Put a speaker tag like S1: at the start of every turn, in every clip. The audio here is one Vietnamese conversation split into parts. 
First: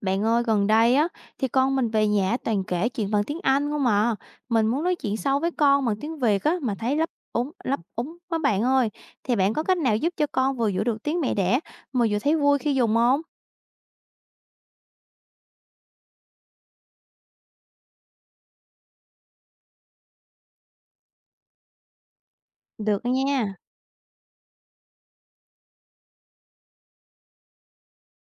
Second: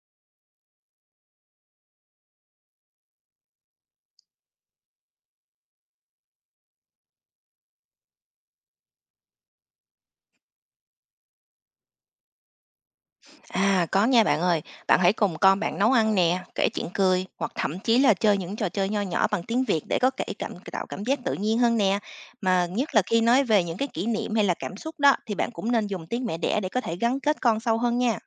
S1: Bạn ơi, gần đây á thì con mình về nhà toàn kể chuyện bằng tiếng Anh không à. Mình muốn nói chuyện sâu với con bằng tiếng Việt á mà thấy lấp úng quá bạn ơi. Thì bạn có cách nào giúp cho con vừa giữ được tiếng mẹ đẻ mà vừa thấy vui khi dùng không?
S2: À, có nha bạn ơi. Bạn hãy cùng con bạn nấu ăn nè, kể chuyện cười hoặc thậm chí là chơi những trò chơi nho nhỏ bằng tiếng Việt để có thể cảm tạo cảm giác tự nhiên hơn nè. Mà nhất
S1: Được
S2: là khi nói
S1: nha.
S2: về những cái kỷ niệm hay là cảm xúc đó thì bạn cũng nên dùng tiếng mẹ đẻ để có thể gắn kết con sâu hơn nha.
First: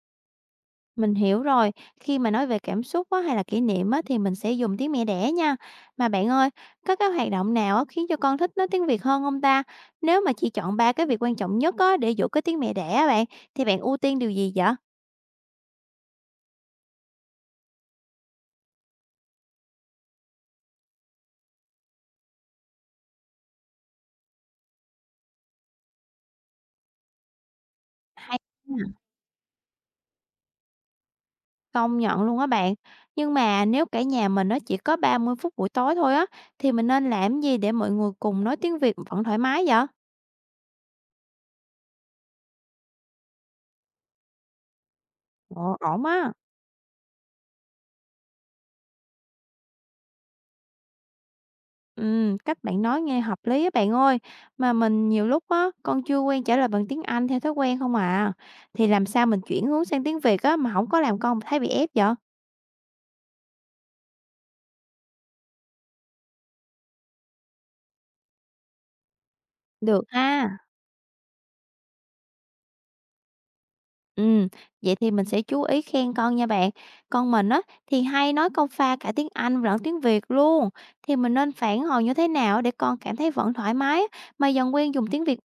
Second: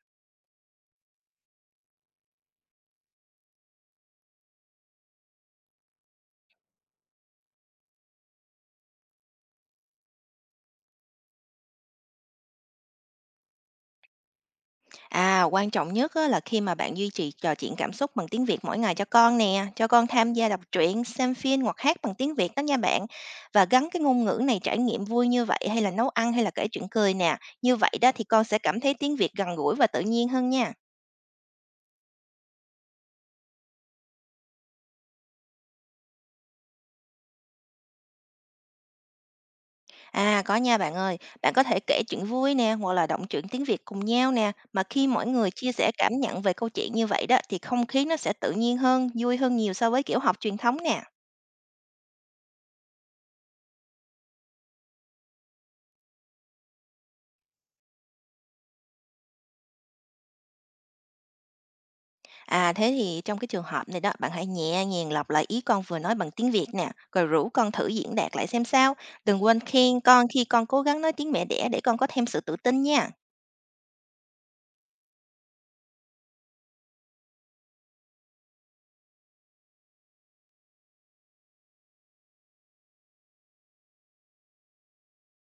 S1: Mình hiểu rồi, khi mà nói về cảm xúc á, hay là kỷ niệm á, thì mình sẽ dùng tiếng mẹ đẻ nha. Mà bạn ơi, có cái hoạt động nào á, khiến cho con thích nói tiếng Việt hơn không ta? Nếu mà chỉ chọn ba cái việc quan trọng nhất á, để giữ cái tiếng mẹ đẻ á bạn, thì bạn ưu tiên điều gì vậy?
S2: À, quan trọng nhất á, là khi mà bạn duy trì trò chuyện cảm xúc bằng tiếng Việt mỗi ngày cho con nè, cho con tham gia đọc truyện, xem phim hoặc hát bằng tiếng Việt đó nha bạn. Và gắn cái ngôn ngữ này trải nghiệm vui như vậy hay là nấu ăn hay là kể chuyện cười nè. Như vậy đó thì
S1: Hay.
S2: con sẽ cảm thấy tiếng Việt gần gũi và tự nhiên hơn nha.
S1: Công nhận luôn á bạn. Nhưng mà nếu cả nhà mình nó chỉ có 30 phút buổi tối thôi á, thì mình nên làm gì để mọi người cùng nói tiếng Việt vẫn thoải mái vậy?
S2: À, có nha bạn ơi, bạn có thể kể chuyện vui nè hoặc là động truyện tiếng Việt cùng nhau nè. Mà khi mỗi người chia
S1: Ồ,
S2: sẻ
S1: ổn
S2: cảm
S1: á.
S2: nhận về câu chuyện như vậy đó thì không khí nó sẽ tự nhiên hơn, vui hơn nhiều so với kiểu học truyền thống nè.
S1: Ừ, cách bạn nói nghe hợp lý á bạn ơi. Mà mình nhiều lúc á, con chưa quen trả lời bằng tiếng Anh theo thói quen không à. Thì làm sao mình chuyển hướng sang tiếng Việt á mà không có làm con thấy bị ép vậy?
S2: À, thế thì trong cái trường hợp này đó, bạn hãy nhẹ nhàng lặp lại ý con vừa nói bằng tiếng Việt nè, rồi rủ con thử diễn đạt lại xem sao. Đừng quên khen
S1: Được
S2: con khi
S1: ha.
S2: con cố gắng nói tiếng mẹ đẻ để con có thêm sự tự tin nha.
S1: Ừm, vậy thì mình sẽ chú ý khen con nha bạn. Con mình á thì hay nói câu pha cả tiếng Anh lẫn tiếng Việt luôn. Thì mình nên phản hồi như thế nào để con cảm thấy vẫn thoải mái á, mà dần quen dùng tiếng Việt,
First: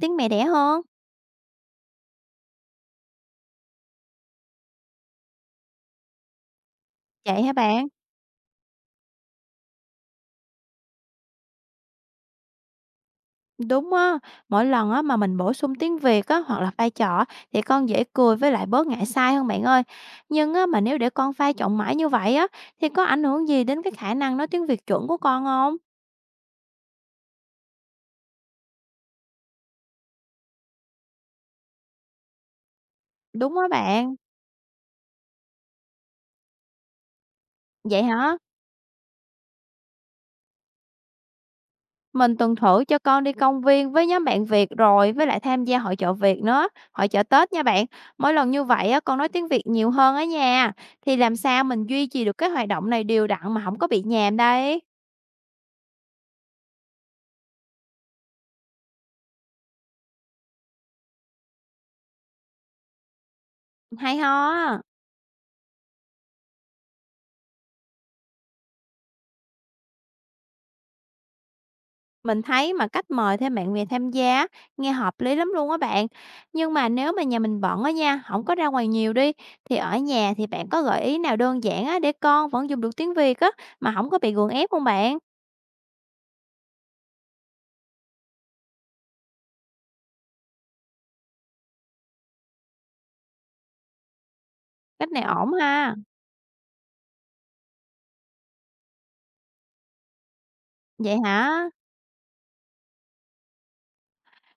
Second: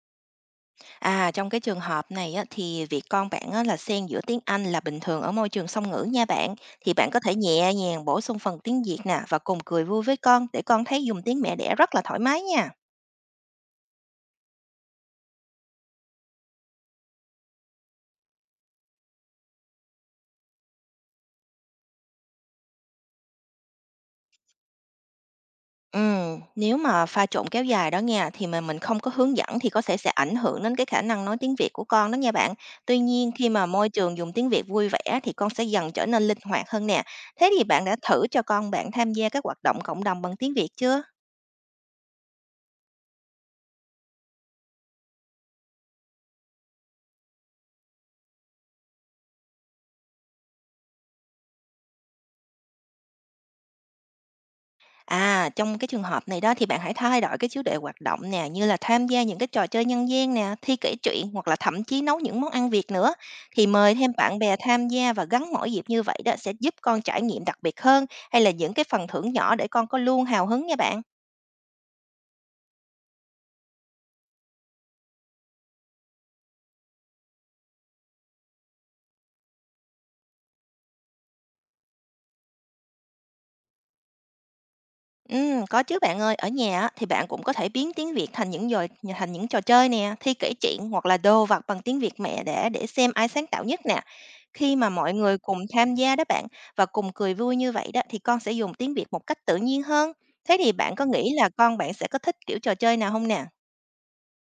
S1: tiếng mẹ đẻ hơn?
S2: À, trong cái trường hợp này á, thì việc con bạn á, là xen giữa tiếng Anh là bình thường ở môi trường song ngữ nha bạn. Thì bạn có thể
S1: Vậy hả
S2: nhẹ
S1: bạn?
S2: nhàng bổ sung phần tiếng Việt nè và cùng cười vui với con để con thấy dùng tiếng mẹ đẻ rất là thoải mái nha.
S1: Đúng á, mỗi lần á mà mình bổ sung tiếng Việt á hoặc là pha trò thì con dễ cười với lại bớt ngại sai hơn bạn ơi. Nhưng á mà nếu để con pha trộn mãi như vậy á thì có ảnh hưởng gì đến cái khả năng nói tiếng Việt chuẩn của con không?
S2: ừ Nếu mà pha trộn kéo dài đó nha, thì mà mình không có hướng dẫn thì có thể sẽ ảnh hưởng đến cái khả năng nói tiếng Việt của con đó nha bạn. Tuy nhiên, khi
S1: Đúng
S2: mà
S1: á
S2: môi
S1: bạn.
S2: trường dùng tiếng Việt vui vẻ thì con sẽ dần trở nên linh hoạt hơn nè. Thế thì bạn đã
S1: Vậy
S2: thử
S1: hả?
S2: cho con bạn tham gia các hoạt động cộng đồng bằng tiếng Việt chưa?
S1: Mình từng thử cho con đi công viên với nhóm bạn Việt rồi với lại tham gia hội chợ Việt nữa, hội chợ Tết nha bạn. Mỗi lần như vậy á, con nói tiếng Việt nhiều hơn ở nhà. Thì làm sao mình duy trì được cái hoạt động này đều đặn mà không có bị nhàm đây?
S2: À, trong cái trường hợp này đó thì bạn hãy thay đổi cái chủ đề hoạt động nè, như là tham gia những cái trò chơi nhân gian nè, thi kể chuyện, hoặc là thậm chí nấu những món ăn Việt nữa. Thì mời thêm
S1: Hay
S2: bạn bè
S1: ho.
S2: tham gia và gắn mỗi dịp như vậy đó sẽ giúp con trải nghiệm đặc biệt hơn, hay là những cái phần thưởng nhỏ để con có luôn hào hứng nha bạn.
S1: Mình thấy mà cách mời thêm bạn Việt tham gia nghe hợp lý lắm luôn á bạn. Nhưng mà nếu mà nhà mình bận á nha, không có ra ngoài nhiều đi thì ở nhà thì bạn có gợi ý nào đơn giản á để con vẫn dùng được tiếng Việt á mà không có bị gượng ép không bạn?
S2: Có chứ bạn ơi. Ở nhà á, thì bạn cũng có thể biến tiếng Việt thành những dồi thành những trò chơi nè, thi kể chuyện hoặc là đồ vật bằng tiếng Việt mẹ để xem ai sáng tạo nhất nè. Khi mà
S1: Cách
S2: mọi
S1: này
S2: người
S1: ổn
S2: cùng tham
S1: ha.
S2: gia đó bạn, và cùng cười vui như vậy đó thì con sẽ dùng tiếng Việt một cách tự nhiên hơn. Thế thì bạn có
S1: Vậy
S2: nghĩ là
S1: hả?
S2: con bạn sẽ có thích kiểu trò chơi nào không nè?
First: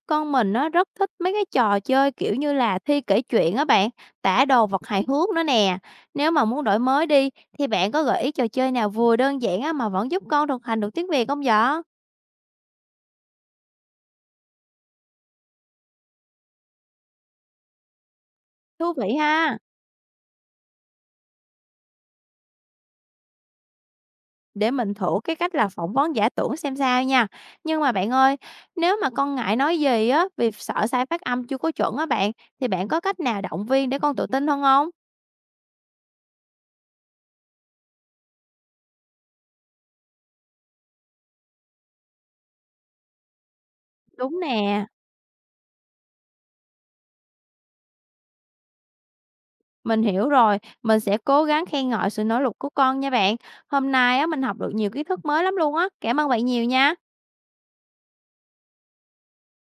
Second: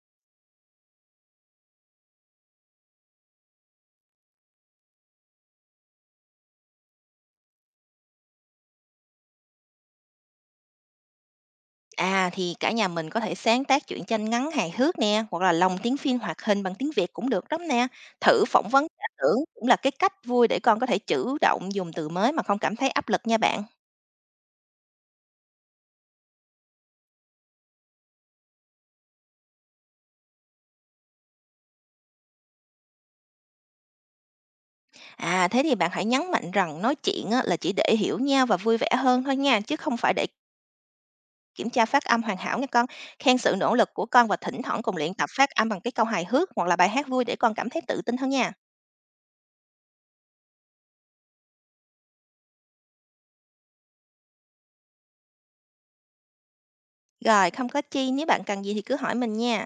S1: Con mình nó rất thích mấy cái trò chơi, kiểu như là, thi kể chuyện á bạn, tả đồ vật hài hước nữa nè. Nếu mà muốn đổi mới đi, thì bạn có gợi ý trò chơi nào vừa đơn giản á, mà vẫn giúp con thực hành được tiếng Việt không vậy?
S2: À, thì cả nhà mình có thể sáng tác truyện tranh ngắn hài hước nè, hoặc là lồng tiếng phim hoạt hình bằng tiếng Việt cũng được lắm nè. Thử phỏng vấn
S1: Thú
S2: giả
S1: vị
S2: tưởng
S1: ha!
S2: cũng là cái cách vui để con có thể chủ động dùng từ mới mà không cảm thấy áp lực nha bạn.
S1: Để mình thử cái cách là phỏng vấn giả tưởng xem sao nha. Nhưng mà bạn ơi, nếu mà con ngại nói gì á, vì sợ sai phát âm chưa có chuẩn á bạn, thì bạn có cách nào động viên để con tự tin hơn không?
S2: À, thế thì bạn hãy nhấn mạnh rằng nói chuyện á, là chỉ để hiểu nhau và vui vẻ hơn thôi nha, chứ không phải để kiểm tra phát âm hoàn hảo nha con. Khen sự nỗ lực của con và
S1: Đúng
S2: thỉnh thoảng
S1: nè.
S2: cùng luyện tập phát âm bằng cái câu hài hước hoặc là bài hát vui để con cảm thấy tự tin hơn nha.
S1: Mình hiểu rồi, mình sẽ cố gắng khen ngợi sự nỗ lực của con nha bạn. Hôm nay á, mình học được nhiều kiến thức mới lắm luôn á. Cảm ơn bạn nhiều nha.
S2: Rồi, không có chi, nếu bạn cần gì thì cứ hỏi mình nha.